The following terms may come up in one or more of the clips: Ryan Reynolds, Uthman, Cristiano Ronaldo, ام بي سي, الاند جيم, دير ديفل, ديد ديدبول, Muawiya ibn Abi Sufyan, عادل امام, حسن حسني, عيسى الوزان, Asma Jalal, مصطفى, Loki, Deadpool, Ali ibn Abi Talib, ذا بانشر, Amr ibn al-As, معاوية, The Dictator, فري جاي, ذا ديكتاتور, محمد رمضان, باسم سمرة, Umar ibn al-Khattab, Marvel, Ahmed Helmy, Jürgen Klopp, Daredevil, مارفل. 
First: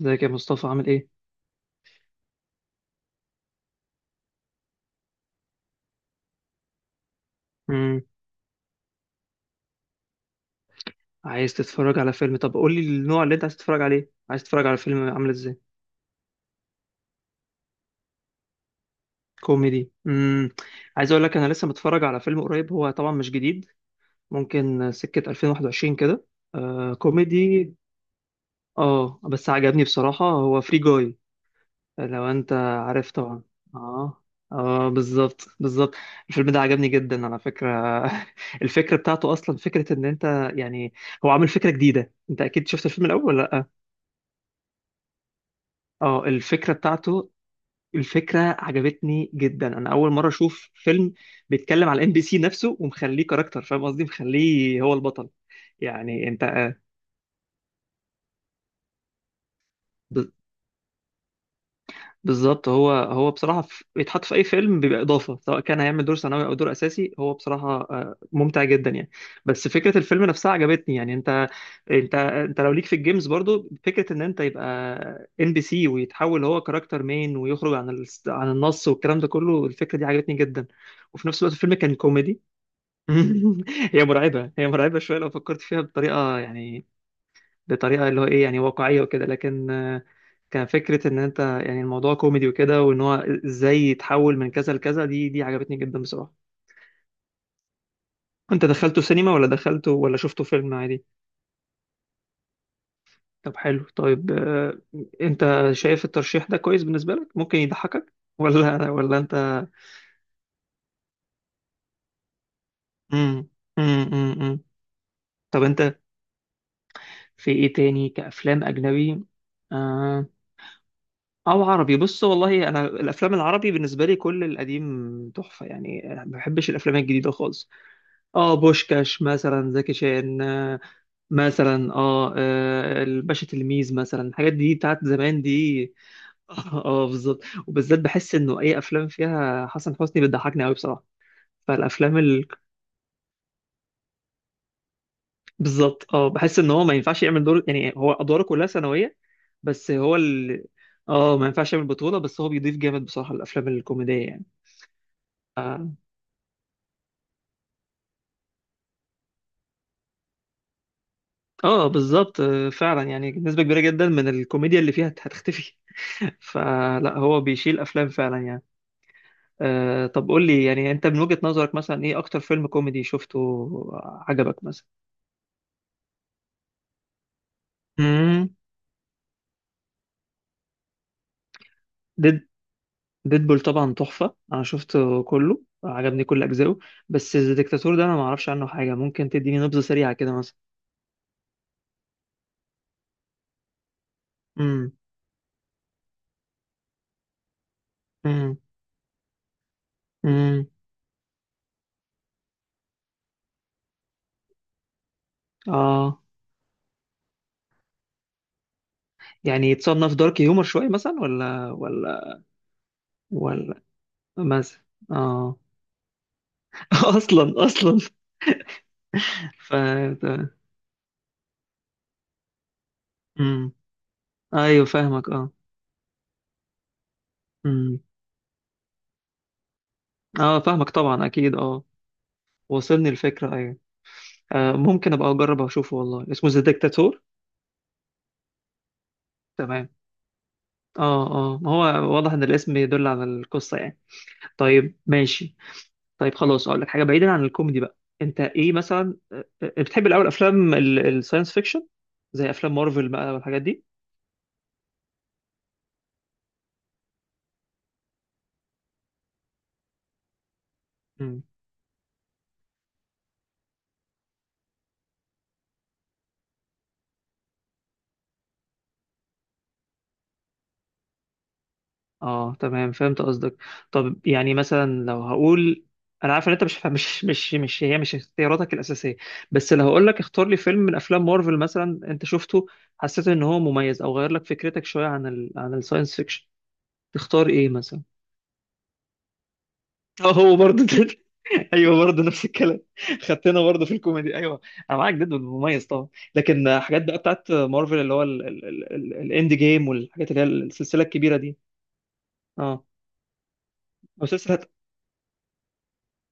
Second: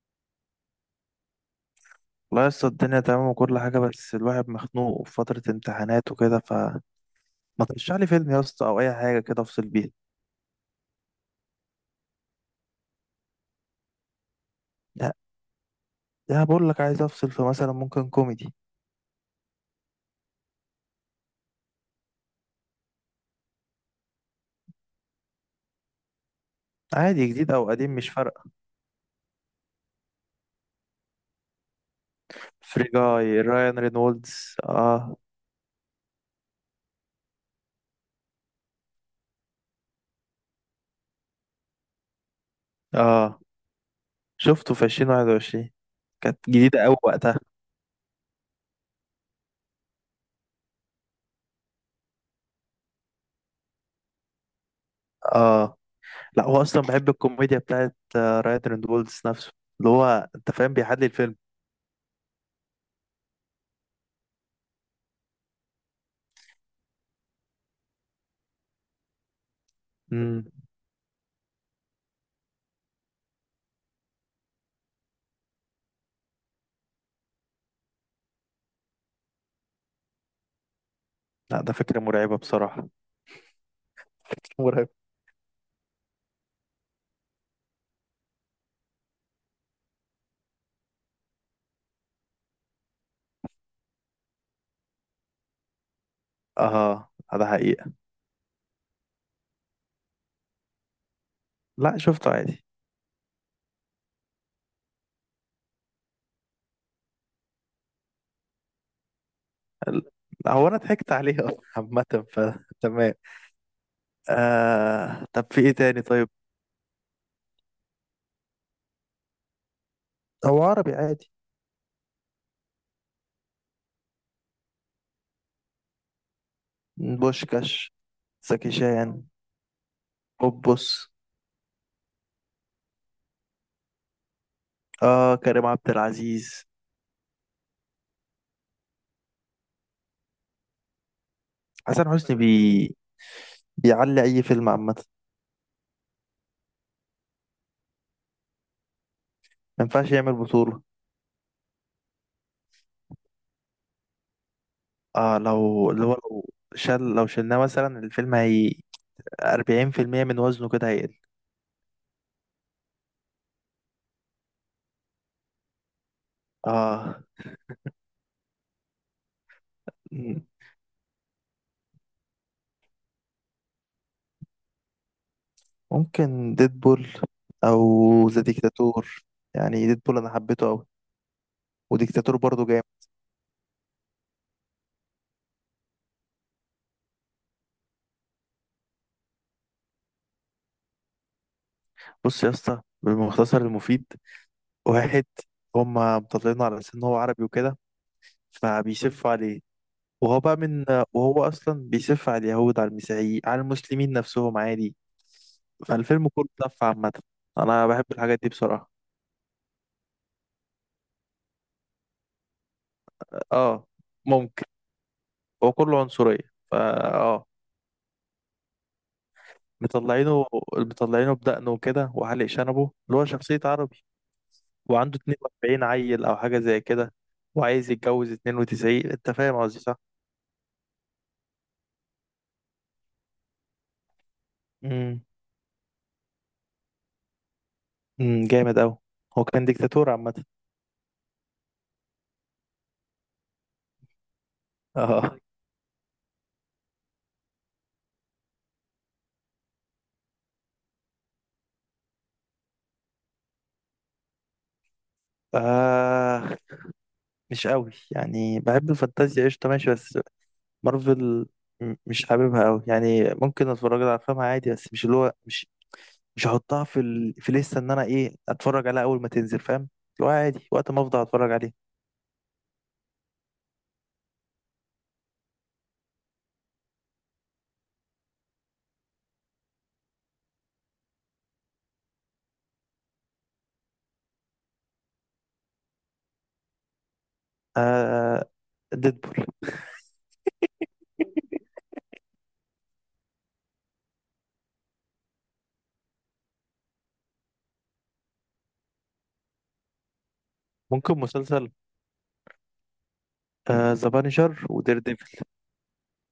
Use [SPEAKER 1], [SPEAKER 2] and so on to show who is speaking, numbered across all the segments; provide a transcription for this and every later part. [SPEAKER 1] ازيك يا مصطفى عامل ايه؟
[SPEAKER 2] والله لسه الدنيا تمام وكل حاجة، بس الواحد مخنوق في فترة امتحانات وكده. فما ترشح
[SPEAKER 1] مم.
[SPEAKER 2] لي فيلم يا اسطى أو أي حاجة كده أفصل بيها؟
[SPEAKER 1] عايز تتفرج على فيلم؟ طب قول لي النوع اللي انت عايز تتفرج عليه، عايز تتفرج على فيلم
[SPEAKER 2] لا،
[SPEAKER 1] عامل ازاي؟
[SPEAKER 2] ده بقول لك عايز أفصل في، مثلا ممكن كوميدي.
[SPEAKER 1] كوميدي. مم. عايز اقول لك انا لسه متفرج على فيلم قريب، هو طبعا مش جديد، ممكن سكة 2021 كده.
[SPEAKER 2] عادي، جديد
[SPEAKER 1] كوميدي.
[SPEAKER 2] أو قديم مش فارقة.
[SPEAKER 1] اه بس عجبني بصراحة، هو فري جاي. لو انت
[SPEAKER 2] فري
[SPEAKER 1] عارف
[SPEAKER 2] جاي
[SPEAKER 1] طبعا.
[SPEAKER 2] رايان
[SPEAKER 1] اه
[SPEAKER 2] رينولدز،
[SPEAKER 1] اه
[SPEAKER 2] آه.
[SPEAKER 1] بالظبط بالظبط. الفيلم ده عجبني جدا على فكرة. الفكرة بتاعته اصلا فكرة ان انت هو عامل فكرة جديدة. انت اكيد شفت الفيلم
[SPEAKER 2] آه،
[SPEAKER 1] الاول.
[SPEAKER 2] شفته في 2021.
[SPEAKER 1] اه
[SPEAKER 2] كانت
[SPEAKER 1] الفكرة
[SPEAKER 2] جديدة أوي
[SPEAKER 1] بتاعته،
[SPEAKER 2] وقتها.
[SPEAKER 1] الفكرة عجبتني جدا. انا اول مرة اشوف فيلم بيتكلم على ام بي سي نفسه ومخليه كاركتر، فاهم قصدي، مخليه هو البطل.
[SPEAKER 2] آه.
[SPEAKER 1] يعني انت
[SPEAKER 2] لا، هو أصلا بحب الكوميديا بتاعت رايان رينولدز نفسه، اللي هو أنت فاهم بيحلي الفيلم.
[SPEAKER 1] بالظبط. هو بصراحة، بيتحط في أي فيلم بيبقى إضافة، سواء كان هيعمل دور ثانوي أو دور أساسي. هو بصراحة ممتع جدا يعني. بس فكرة الفيلم
[SPEAKER 2] مم.
[SPEAKER 1] نفسها عجبتني. يعني أنت لو ليك في الجيمز برضو فكرة إن أنت يبقى إن بي سي، ويتحول هو كاركتر مين، ويخرج عن عن النص والكلام ده كله. الفكرة دي عجبتني جدا، وفي نفس الوقت
[SPEAKER 2] لا، ده
[SPEAKER 1] الفيلم كان
[SPEAKER 2] فكرة مرعبة
[SPEAKER 1] كوميدي.
[SPEAKER 2] بصراحة.
[SPEAKER 1] هي مرعبة، هي
[SPEAKER 2] مرعب.
[SPEAKER 1] مرعبة شوية لو فكرت فيها بطريقة يعني بطريقه اللي هو ايه، يعني واقعيه وكده. لكن كان فكره ان انت يعني الموضوع كوميدي وكده، وان هو ازاي يتحول من كذا لكذا. دي عجبتني جدا بصراحه.
[SPEAKER 2] اه، ده حقيقة.
[SPEAKER 1] انت دخلته سينما، ولا دخلته، ولا شفته فيلم عادي؟
[SPEAKER 2] لا، شفته عادي.
[SPEAKER 1] طب حلو. طيب انت شايف الترشيح ده كويس بالنسبه لك؟ ممكن يضحكك ولا انت؟
[SPEAKER 2] ال- هو انا ضحكت عليه اصلا عامة، فتمام.
[SPEAKER 1] امم امم امم
[SPEAKER 2] طب في
[SPEAKER 1] طب
[SPEAKER 2] ايه
[SPEAKER 1] انت
[SPEAKER 2] تاني؟ طيب.
[SPEAKER 1] في ايه تاني كافلام اجنبي؟ آه.
[SPEAKER 2] هو عربي عادي.
[SPEAKER 1] او عربي. بص والله انا الافلام العربي بالنسبه لي كل القديم تحفه، يعني ما بحبش الافلام الجديده خالص.
[SPEAKER 2] بوشكاش.
[SPEAKER 1] اه
[SPEAKER 2] زكي
[SPEAKER 1] بوشكاش
[SPEAKER 2] شان.
[SPEAKER 1] مثلا، زكي شان،
[SPEAKER 2] بوبوس.
[SPEAKER 1] مثلا الباشا تلميذ مثلا، الحاجات دي بتاعت
[SPEAKER 2] اه،
[SPEAKER 1] زمان
[SPEAKER 2] كريم عبد
[SPEAKER 1] دي.
[SPEAKER 2] العزيز.
[SPEAKER 1] بالظبط. وبالذات بحس انه اي افلام فيها حسن حسني بتضحكني قوي بصراحه.
[SPEAKER 2] حسن
[SPEAKER 1] فالافلام
[SPEAKER 2] حسني
[SPEAKER 1] ال...
[SPEAKER 2] بيعلي اي فيلم عامة.
[SPEAKER 1] بالظبط. اه بحس ان هو ما ينفعش يعمل دور، يعني هو ادواره كلها ثانويه،
[SPEAKER 2] ما
[SPEAKER 1] بس
[SPEAKER 2] ينفعش
[SPEAKER 1] هو
[SPEAKER 2] يعمل
[SPEAKER 1] ال...
[SPEAKER 2] بطولة.
[SPEAKER 1] اه ما ينفعش يعمل بطوله. بس هو بيضيف جامد بصراحه الافلام الكوميديه يعني.
[SPEAKER 2] اه، لو
[SPEAKER 1] آه،
[SPEAKER 2] اللي هو لو شل لو شلناه مثلا الفيلم، هي 40% من وزنه كده هيقل.
[SPEAKER 1] اه بالظبط فعلا، يعني نسبة كبيرة جدا من الكوميديا اللي فيها هتختفي. فلا،
[SPEAKER 2] اه،
[SPEAKER 1] هو بيشيل افلام فعلا يعني. آه. طب
[SPEAKER 2] م-
[SPEAKER 1] قول لي، يعني انت من وجهة نظرك مثلا ايه اكتر فيلم كوميدي شفته عجبك مثلا؟
[SPEAKER 2] ممكن ديدبول، او ذا
[SPEAKER 1] امم.
[SPEAKER 2] ديكتاتور. يعني ديدبول انا حبيته قوي، وديكتاتور
[SPEAKER 1] ديد
[SPEAKER 2] برضو.
[SPEAKER 1] ديدبول طبعا تحفة. انا شفته كله، عجبني كل اجزائه. بس ذا ديكتاتور ده انا ما اعرفش عنه حاجة، ممكن تديني نبذة سريعة كده مثلا؟
[SPEAKER 2] بص يا اسطى، بالمختصر المفيد.
[SPEAKER 1] امم
[SPEAKER 2] واحد. هما مطلعينه على أساس إن هو عربي وكده،
[SPEAKER 1] امم
[SPEAKER 2] فبيسف عليه. وهو بقى
[SPEAKER 1] امم
[SPEAKER 2] من. وهو أصلا بيسف على اليهود، على المسيحيين، على المسلمين نفسهم عادي.
[SPEAKER 1] اه
[SPEAKER 2] فالفيلم كله سف عامة. أنا بحب الحاجات دي بصراحة.
[SPEAKER 1] يعني يتصنف دارك هيومر شوية مثلا؟ ولا ولا ولا
[SPEAKER 2] اه، ممكن.
[SPEAKER 1] مثلا اه.
[SPEAKER 2] هو كله عنصرية، فا اه
[SPEAKER 1] اصلا اصلا. ف
[SPEAKER 2] مطلعينه مطلعينه بدقنه وكده وحالق شنبه، اللي هو شخصية
[SPEAKER 1] امم.
[SPEAKER 2] عربي.
[SPEAKER 1] ايوه
[SPEAKER 2] وعنده
[SPEAKER 1] فاهمك اه.
[SPEAKER 2] 42 عيل أو حاجة زي كده، وعايز
[SPEAKER 1] امم.
[SPEAKER 2] يتجوز 92. أنت فاهم قصدي، صح؟
[SPEAKER 1] اه فاهمك طبعا اكيد اه. وصلني الفكره ايوه. آه، ممكن
[SPEAKER 2] مم.
[SPEAKER 1] ابقى اجرب اشوفه. والله اسمه ذا ديكتاتور؟
[SPEAKER 2] جامد أوي. هو كان
[SPEAKER 1] تمام.
[SPEAKER 2] ديكتاتور عامة.
[SPEAKER 1] اه. اه ما هو واضح ان الاسم يدل على القصه يعني. طيب
[SPEAKER 2] اه
[SPEAKER 1] ماشي. طيب خلاص اقول لك حاجه بعيدا عن الكوميدي بقى. انت ايه مثلا، بتحب الاول افلام الساينس فيكشن، زي افلام مارفل بقى والحاجات
[SPEAKER 2] آه مش قوي، يعني بحب الفانتازيا، قشطة ماشي. بس
[SPEAKER 1] دي؟
[SPEAKER 2] مارفل مش حاببها قوي، يعني ممكن اتفرج على افلامها عادي بس مش اللي هو مش. مش هحطها في لسه ان انا ايه اتفرج عليها اول ما تنزل، فاهم اللي هو عادي وقت ما افضل اتفرج عليه.
[SPEAKER 1] اه تمام، فهمت قصدك. طب يعني مثلا لو هقول، انا عارف ان انت مش مش اختياراتك الاساسيه، بس لو هقول لك اختار لي فيلم من افلام مارفل مثلا انت شفته حسيت ان هو مميز او غير لك فكرتك شويه عن عن الساينس فيكشن، تختار ايه مثلا؟
[SPEAKER 2] آه، ديدبول.
[SPEAKER 1] اه، هو برضه. ده. ايوه برضه نفس الكلام. خدتنا برضه في الكوميدي. ايوه انا معاك، جدا مميز طبعا. لكن حاجات بقى بتاعت مارفل اللي هو الاند جيم والحاجات اللي هي السلسله
[SPEAKER 2] ممكن
[SPEAKER 1] الكبيره دي.
[SPEAKER 2] مسلسل.
[SPEAKER 1] اه.
[SPEAKER 2] آه، ذا
[SPEAKER 1] او سلسله.
[SPEAKER 2] بانشر ودير ديفل.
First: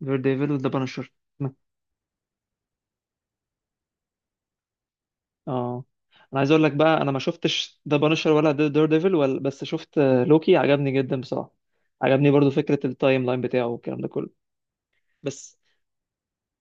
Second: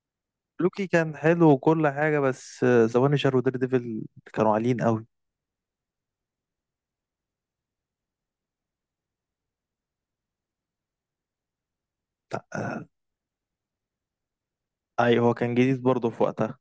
[SPEAKER 1] دير ديفل وذا
[SPEAKER 2] لوكي
[SPEAKER 1] بانشر.
[SPEAKER 2] كان حلو وكل حاجة، بس ذا بانشر ودير ديفل كانوا عاليين قوي.
[SPEAKER 1] اه انا عايز اقول لك بقى، انا ما شفتش ذا بانشر ولا دير ديفل ولا، بس شفت لوكي، عجبني جدا بصراحه. عجبني برضو
[SPEAKER 2] آه.
[SPEAKER 1] فكره التايم لاين بتاعه والكلام ده كله.
[SPEAKER 2] اي هو كان
[SPEAKER 1] بس
[SPEAKER 2] جديد برضه في وقتها.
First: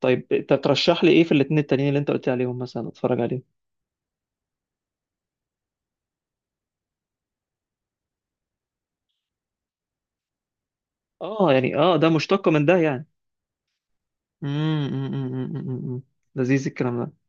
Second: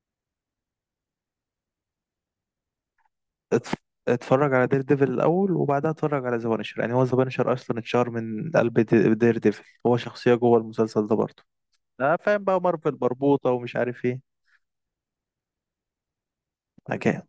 [SPEAKER 1] طيب انت ترشح لي ايه في الاتنين التانيين اللي انت قلت عليهم مثلا اتفرج عليهم؟
[SPEAKER 2] اتف- اتفرج على دير ديفل الاول وبعدها اتفرج على ذا بانشر. يعني هو ذا بانشر اصلا اتشهر من قلب دير ديفل، هو شخصيه جوه المسلسل ده برضه.
[SPEAKER 1] اه يعني ده
[SPEAKER 2] اه، فاهم
[SPEAKER 1] مشتق
[SPEAKER 2] بقى،
[SPEAKER 1] من ده
[SPEAKER 2] مارفل
[SPEAKER 1] يعني؟
[SPEAKER 2] مربوطه ومش عارف ايه.
[SPEAKER 1] امم. أمم، أمم، أمم، أمم. لذيذ الكلام ده.
[SPEAKER 2] حكايه.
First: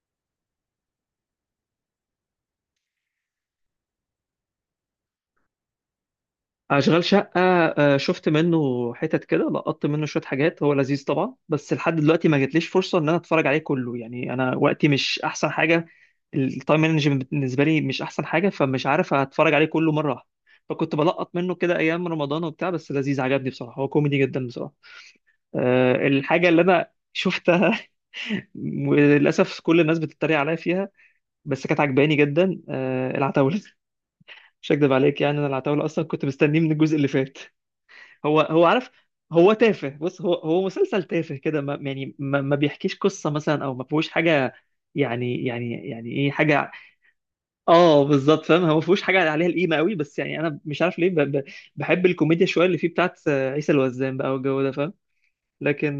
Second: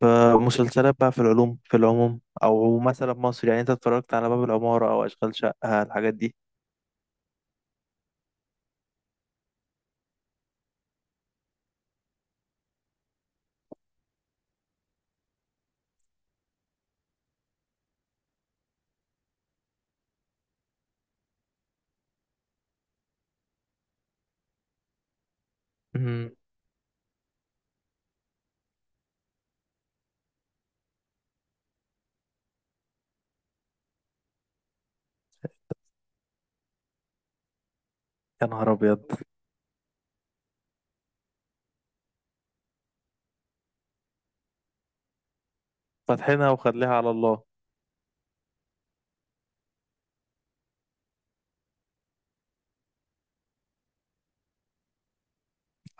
[SPEAKER 2] فمسلسلات بقى، في العموم، او مثلا مصر، يعني انت اتفرجت على باب العماره او اشغال شقه، الحاجات دي؟
[SPEAKER 1] اشغال شقه شفت منه حتت كده، لقطت منه شويه حاجات. هو لذيذ طبعا، بس لحد دلوقتي ما جاتليش فرصه ان انا اتفرج عليه كله. يعني انا وقتي مش احسن حاجه، التايم مانجمنت بالنسبه لي مش احسن حاجه، فمش عارف اتفرج عليه كله مره واحده. فكنت بلقط منه كده ايام رمضان وبتاع. بس لذيذ، عجبني بصراحه، هو كوميدي جدا بصراحه. أه
[SPEAKER 2] امم.
[SPEAKER 1] الحاجه اللي انا شفتها وللاسف كل الناس بتتريق عليا فيها، بس كانت عجباني جدا، أه، العتاوله. مش هكدب عليك يعني انا العتاوله اصلا كنت مستنيه من الجزء اللي فات. هو
[SPEAKER 2] يا
[SPEAKER 1] هو
[SPEAKER 2] نهار
[SPEAKER 1] عارف.
[SPEAKER 2] ابيض.
[SPEAKER 1] هو تافه، بص، هو مسلسل تافه كده، ما يعني ما بيحكيش قصة مثلا او ما فيهوش حاجة. يعني ايه
[SPEAKER 2] فاتحينها
[SPEAKER 1] حاجة.
[SPEAKER 2] وخليها على الله.
[SPEAKER 1] اه بالظبط، فاهم، هو ما فيهوش حاجة عليها القيمة قوي، بس يعني انا مش عارف ليه، ب ب بحب الكوميديا شوية اللي فيه بتاعت عيسى الوزان بقى والجو ده، فاهم.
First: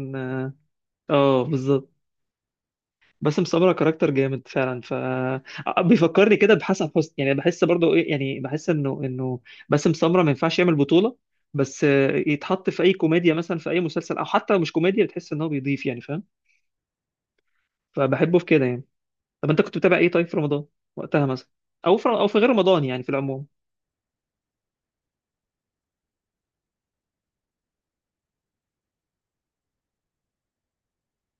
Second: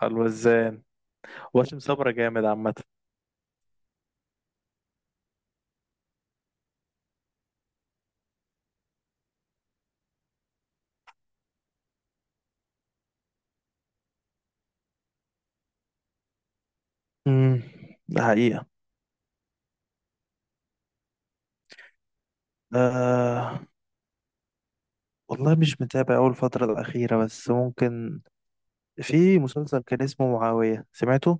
[SPEAKER 2] على الوزان. واشم
[SPEAKER 1] بالظبط.
[SPEAKER 2] صبرا جامد عامه.
[SPEAKER 1] باسم سمرة كاركتر جامد فعلا. ف آه، بيفكرني كده بحسن حسني، يعني بحس برضه ايه، يعني بحس انه باسم سمرة ما ينفعش يعمل بطولة، بس يتحط في اي كوميديا مثلا، في اي مسلسل او حتى لو مش كوميديا، بتحس ان هو بيضيف، يعني فاهم.
[SPEAKER 2] امم ده
[SPEAKER 1] فبحبه في كده
[SPEAKER 2] حقيقه.
[SPEAKER 1] يعني. طب انت كنت بتابع ايه طيب في رمضان وقتها مثلا، او في غير رمضان يعني في العموم؟
[SPEAKER 2] آه، والله مش متابع أول الفترة الأخيرة، بس ممكن في مسلسل كان اسمه معاوية، سمعته؟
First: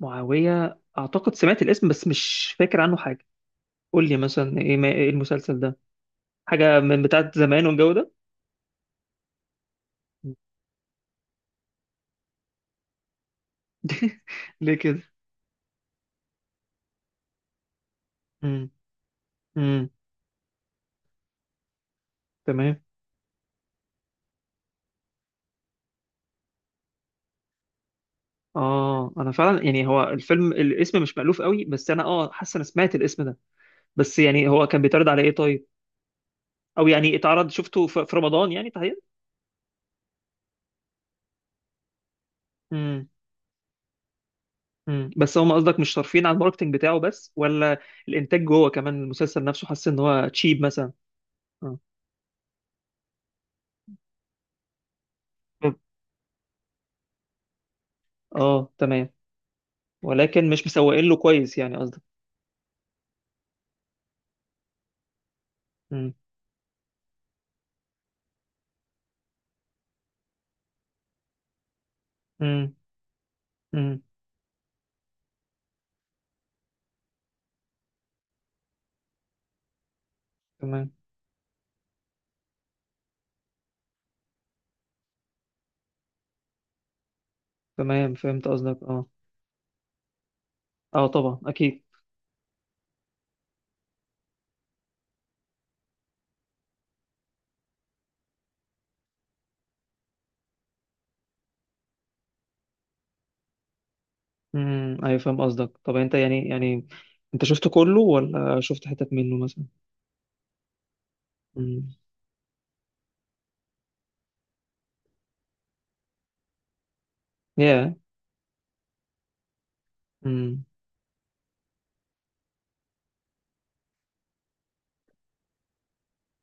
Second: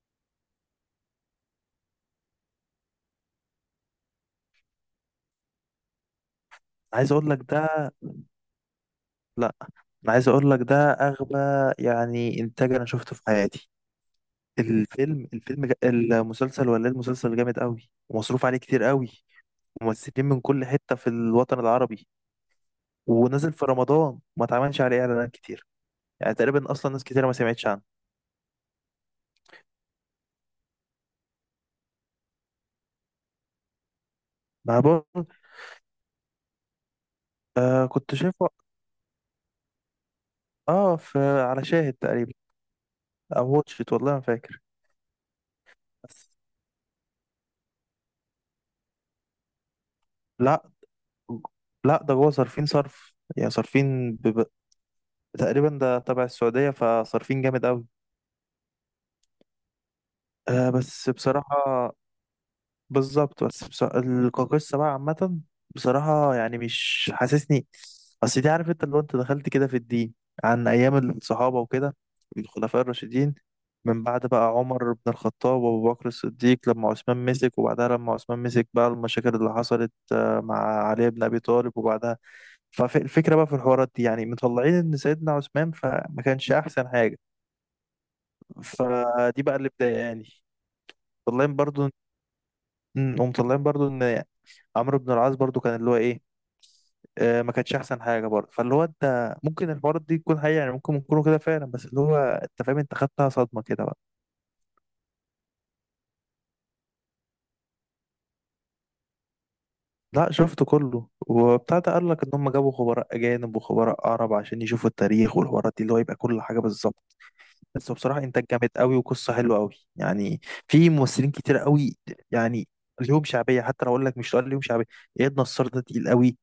[SPEAKER 1] معاوية، اعتقد سمعت الاسم بس مش فاكر عنه حاجة. قول لي مثلا ايه إيه المسلسل ده؟ حاجة من
[SPEAKER 2] عايز اقول
[SPEAKER 1] بتاعت
[SPEAKER 2] لك
[SPEAKER 1] زمان
[SPEAKER 2] ده
[SPEAKER 1] والجو ده؟
[SPEAKER 2] لا انا عايز اقول لك ده اغبى يعني انتاج انا شفته في حياتي.
[SPEAKER 1] ليه كده؟
[SPEAKER 2] المسلسل، ولا إيه، المسلسل جامد قوي ومصروف عليه
[SPEAKER 1] امم.
[SPEAKER 2] كتير قوي.
[SPEAKER 1] امم.
[SPEAKER 2] ممثلين من كل حتة في الوطن العربي،
[SPEAKER 1] تمام.
[SPEAKER 2] ونزل في رمضان وما اتعملش عليه اعلانات كتير. يعني تقريبا اصلا ناس كتير ما سمعتش عنه.
[SPEAKER 1] اه انا فعلا، يعني هو الفيلم الاسم مش مألوف قوي، بس انا اه حاسس انا سمعت الاسم ده. بس يعني هو
[SPEAKER 2] ما
[SPEAKER 1] كان بيتعرض على
[SPEAKER 2] بقول.
[SPEAKER 1] ايه طيب؟ او يعني اتعرض، شفته
[SPEAKER 2] آه،
[SPEAKER 1] في
[SPEAKER 2] كنت
[SPEAKER 1] في
[SPEAKER 2] شايفه.
[SPEAKER 1] رمضان يعني تحديدا؟
[SPEAKER 2] اه، في على شاهد تقريبا،
[SPEAKER 1] امم.
[SPEAKER 2] او واتشت والله ما فاكر.
[SPEAKER 1] امم. بس هم قصدك مش صارفين
[SPEAKER 2] بس.
[SPEAKER 1] على الماركتنج بتاعه بس، ولا الانتاج جوه كمان المسلسل نفسه حاسس ان هو تشيب
[SPEAKER 2] لا،
[SPEAKER 1] مثلا؟ اه.
[SPEAKER 2] لا، ده جوه صارفين صرف، يعني صارفين. تقريبا
[SPEAKER 1] طب-
[SPEAKER 2] ده تبع السعودية، فصارفين جامد قوي.
[SPEAKER 1] اه تمام، ولكن مش
[SPEAKER 2] آه،
[SPEAKER 1] مسوقين
[SPEAKER 2] بس
[SPEAKER 1] له
[SPEAKER 2] بصراحة.
[SPEAKER 1] كويس يعني قصدك.
[SPEAKER 2] بالظبط، بس بصراحة القاقصة بقى عامة،
[SPEAKER 1] امم.
[SPEAKER 2] بصراحة يعني مش حاسسني. أصل دي، عارف أنت لو أنت دخلت كده في الدين، عن أيام الصحابة وكده،
[SPEAKER 1] امم.
[SPEAKER 2] الخلفاء الراشدين.
[SPEAKER 1] امم.
[SPEAKER 2] من بعد بقى عمر بن الخطاب وأبو بكر الصديق، لما عثمان مسك. وبعدها لما عثمان مسك بقى المشاكل اللي حصلت مع
[SPEAKER 1] تمام،
[SPEAKER 2] علي بن أبي طالب وبعدها. فالفكرة بقى في الحوارات دي، يعني مطلعين إن سيدنا عثمان فما كانش أحسن حاجة.
[SPEAKER 1] تمام فهمت قصدك اه.
[SPEAKER 2] فدي بقى اللي بداية، يعني.
[SPEAKER 1] اه طبعا
[SPEAKER 2] طالعين
[SPEAKER 1] اكيد.
[SPEAKER 2] برضو. هم طالعين برضو ان عمرو بن العاص برضو كان اللي هو ايه، ما كانش احسن حاجه برضه. فاللي هو انت ممكن الحوارات دي تكون حقيقه، يعني ممكن يكونوا كده فعلا، بس اللي هو انت فاهم انت خدتها صدمه كده بقى.
[SPEAKER 1] امم. ايوه فاهم قصدك. طب انت انت شفت كله ولا شفت حتت منه مثلا؟
[SPEAKER 2] لا، شفته كله وبتاع ده.
[SPEAKER 1] امم.
[SPEAKER 2] قال لك ان هم جابوا خبراء اجانب وخبراء عرب عشان يشوفوا التاريخ والحوارات دي، اللي هو يبقى كل حاجه بالظبط. بس
[SPEAKER 1] يا.
[SPEAKER 2] هو بصراحه انتاج جامد قوي وقصه حلوه قوي يعني.
[SPEAKER 1] امم.
[SPEAKER 2] في ممثلين كتير قوي، يعني ليهم شعبيه. حتى لو اقول لك، مش هقول ليهم شعبيه، اياد نصار ده تقيل قوي.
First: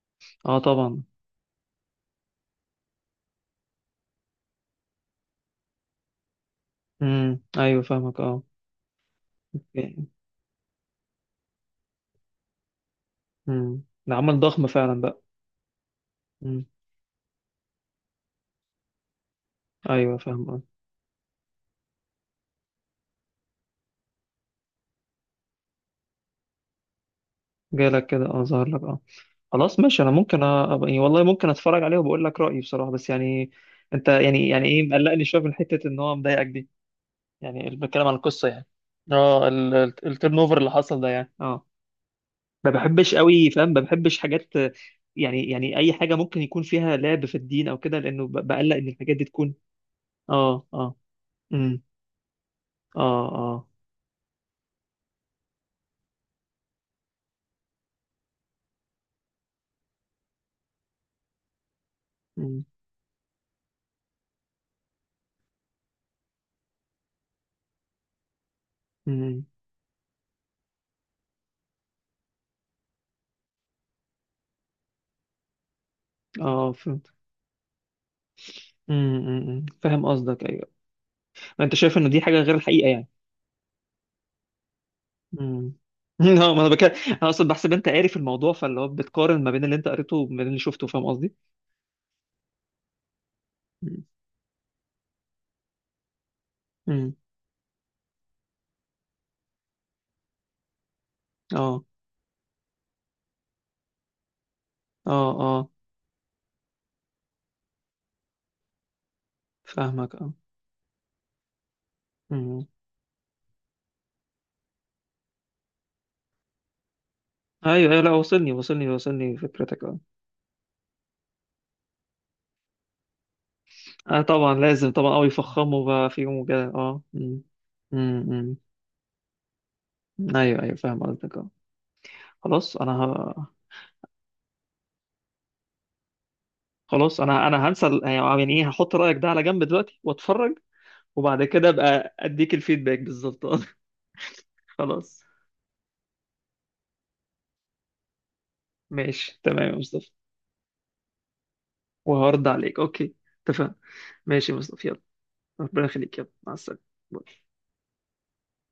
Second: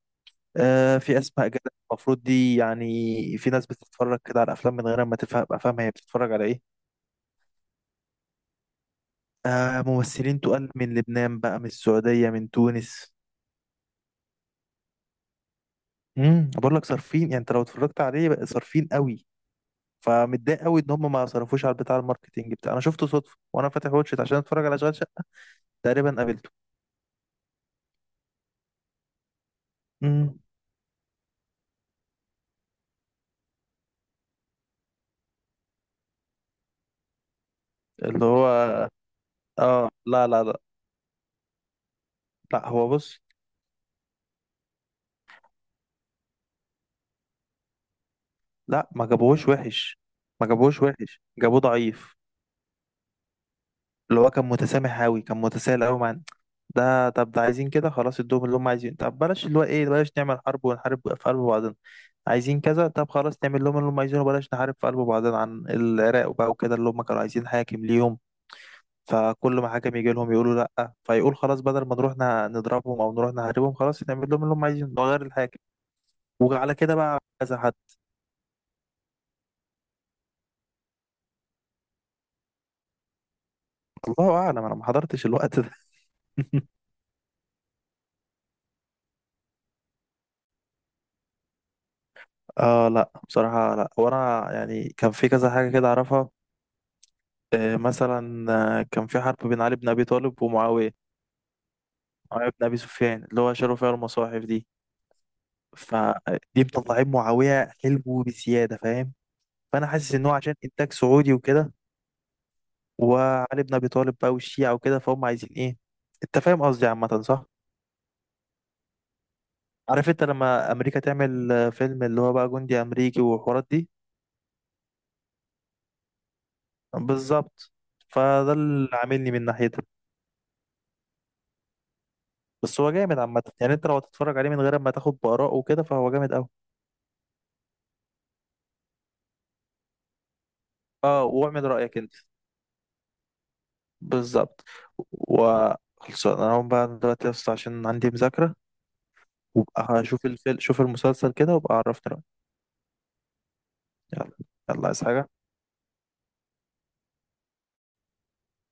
[SPEAKER 1] اه
[SPEAKER 2] آه،
[SPEAKER 1] طبعا.
[SPEAKER 2] في اسماء جلال. المفروض دي، يعني في ناس بتتفرج كده على الافلام من غير ما تفهم، ابقى فاهمه هي بتتفرج على ايه.
[SPEAKER 1] امم. ايوه فاهمك اه.
[SPEAKER 2] ممثلين تقال من لبنان بقى، من السعوديه، من تونس.
[SPEAKER 1] امم، ده عمل ضخم فعلا بقى. امم.
[SPEAKER 2] بقول لك صارفين، يعني انت لو اتفرجت عليه بقى صارفين قوي.
[SPEAKER 1] ايوه فاهم اه.
[SPEAKER 2] فمتضايق قوي ان هم ما صرفوش على بتاع الماركتينج بتاع. انا شفته صدفه، وانا فاتح واتشت عشان اتفرج على اشغال شقه، تقريبا قابلته.
[SPEAKER 1] جالك كده اه، ظهر لك اه. خلاص ماشي، انا
[SPEAKER 2] امم
[SPEAKER 1] ممكن يعني والله ممكن اتفرج عليه وبقول لك رايي بصراحه. بس يعني انت ايه مقلقني شويه من حته ان هو مضايقك دي، يعني بتكلم عن
[SPEAKER 2] اللي هو
[SPEAKER 1] القصه يعني؟ اه
[SPEAKER 2] اه لا،
[SPEAKER 1] التيرن
[SPEAKER 2] لا،
[SPEAKER 1] اوفر
[SPEAKER 2] لا.
[SPEAKER 1] اللي حصل ده يعني اه.
[SPEAKER 2] لا،
[SPEAKER 1] ما
[SPEAKER 2] هو
[SPEAKER 1] بحبش
[SPEAKER 2] بص.
[SPEAKER 1] قوي، فاهم، ما بحبش حاجات يعني، اي حاجه ممكن يكون فيها لعب في الدين او كده، لانه بقلق ان
[SPEAKER 2] لا، ما
[SPEAKER 1] الحاجات دي
[SPEAKER 2] جابوهوش
[SPEAKER 1] تكون.
[SPEAKER 2] وحش. ما
[SPEAKER 1] اه.
[SPEAKER 2] جابوهوش
[SPEAKER 1] اه.
[SPEAKER 2] وحش، جابوه
[SPEAKER 1] امم.
[SPEAKER 2] ضعيف.
[SPEAKER 1] اه اه.
[SPEAKER 2] اللي هو كان متسامح قوي، كان متساهل قوي مع. ده طب ده عايزين كده خلاص، ادوهم اللي هم عايزينه. طب بلاش اللي هو ايه، بلاش نعمل حرب ونحارب في قلب بعضنا. عايزين
[SPEAKER 1] امم.
[SPEAKER 2] كذا، طب خلاص نعمل لهم اللي هم عايزينه، بلاش نحارب في قلب بعضنا عن العراق وبقى وكده. اللي هم كانوا عايزين حاكم ليهم،
[SPEAKER 1] امم.
[SPEAKER 2] فكل ما حاكم يجي لهم يقولوا لا، فيقول خلاص بدل ما نروح نضربهم او نروح نحاربهم، خلاص نعمل لهم اللي هم عايزينه، نغير الحاكم.
[SPEAKER 1] اه
[SPEAKER 2] وعلى كده
[SPEAKER 1] فهمت.
[SPEAKER 2] بقى كذا حد.
[SPEAKER 1] امم. أمم، أمم. فاهم قصدك ايوه. ما انت شايف انه دي حاجه غير الحقيقه يعني.
[SPEAKER 2] الله اعلم، انا ما حضرتش الوقت ده.
[SPEAKER 1] امم. اه ما انا بكلم، انا اصلا بحسب انت قاري في الموضوع، فاللي هو بتقارن ما بين اللي انت قريته وما بين اللي شفته، فاهم قصدي.
[SPEAKER 2] اه، لا بصراحة، لا،
[SPEAKER 1] امم.
[SPEAKER 2] وانا يعني كان في كذا حاجة كده اعرفها.
[SPEAKER 1] أمم.
[SPEAKER 2] مثلا، كان في حرب بين علي بن ابي طالب ومعاوية،
[SPEAKER 1] اه.
[SPEAKER 2] معاوية بن أبي سفيان، اللي هو شالوا فيها المصاحف دي.
[SPEAKER 1] اه. اه
[SPEAKER 2] فدي، مطلعين معاوية حلمه بزيادة، فاهم. فأنا
[SPEAKER 1] فاهمك
[SPEAKER 2] حاسس إن
[SPEAKER 1] اه.
[SPEAKER 2] هو عشان إنتاج سعودي وكده.
[SPEAKER 1] أمم.
[SPEAKER 2] وعلي بن أبي طالب بقى والشيعة وكده، فهم عايزين إيه، أنت فاهم قصدي عامة، صح؟
[SPEAKER 1] ايوه ايوه، لا وصلني، فكرتك اه.
[SPEAKER 2] عارف أنت لما أمريكا تعمل فيلم اللي هو بقى جندي أمريكي والحوارات دي.
[SPEAKER 1] اه طبعا لازم طبعا، اه يفخموا بقى فيهم وكده اه. أمم،
[SPEAKER 2] بالظبط. فده
[SPEAKER 1] أمم،
[SPEAKER 2] اللي عاملني من ناحيتها.
[SPEAKER 1] أمم. ايوه ايوه فاهم قصدك اه. خلاص
[SPEAKER 2] بس هو
[SPEAKER 1] انا
[SPEAKER 2] جامد عامة
[SPEAKER 1] ه...
[SPEAKER 2] يعني، أنت لو هتتفرج عليه من غير ما تاخد بآراء وكده فهو جامد أوي.
[SPEAKER 1] خلاص انا هنسى يعني ايه، هحط رايك ده على جنب دلوقتي واتفرج،
[SPEAKER 2] أه،
[SPEAKER 1] وبعد
[SPEAKER 2] واعمل
[SPEAKER 1] كده
[SPEAKER 2] رأيك أنت.
[SPEAKER 1] ابقى اديك الفيدباك بالظبط آه.
[SPEAKER 2] بالظبط.
[SPEAKER 1] خلاص.
[SPEAKER 2] وخلصان، انا هقوم بقى دلوقتي بس عشان عندي مذاكرة.
[SPEAKER 1] ماشي تمام يا
[SPEAKER 2] وابقى
[SPEAKER 1] مصطفى،
[SPEAKER 2] هشوف الفيلم شوف المسلسل كده، وابقى عرفني رأيك.
[SPEAKER 1] وهرد عليك. اوكي، اتفقنا.
[SPEAKER 2] يلا.
[SPEAKER 1] ماشي يا
[SPEAKER 2] يلا،
[SPEAKER 1] مصطفى، يلا.
[SPEAKER 2] عايز حاجة؟
[SPEAKER 1] ربنا يخليك، يلا، مع السلامه. باي.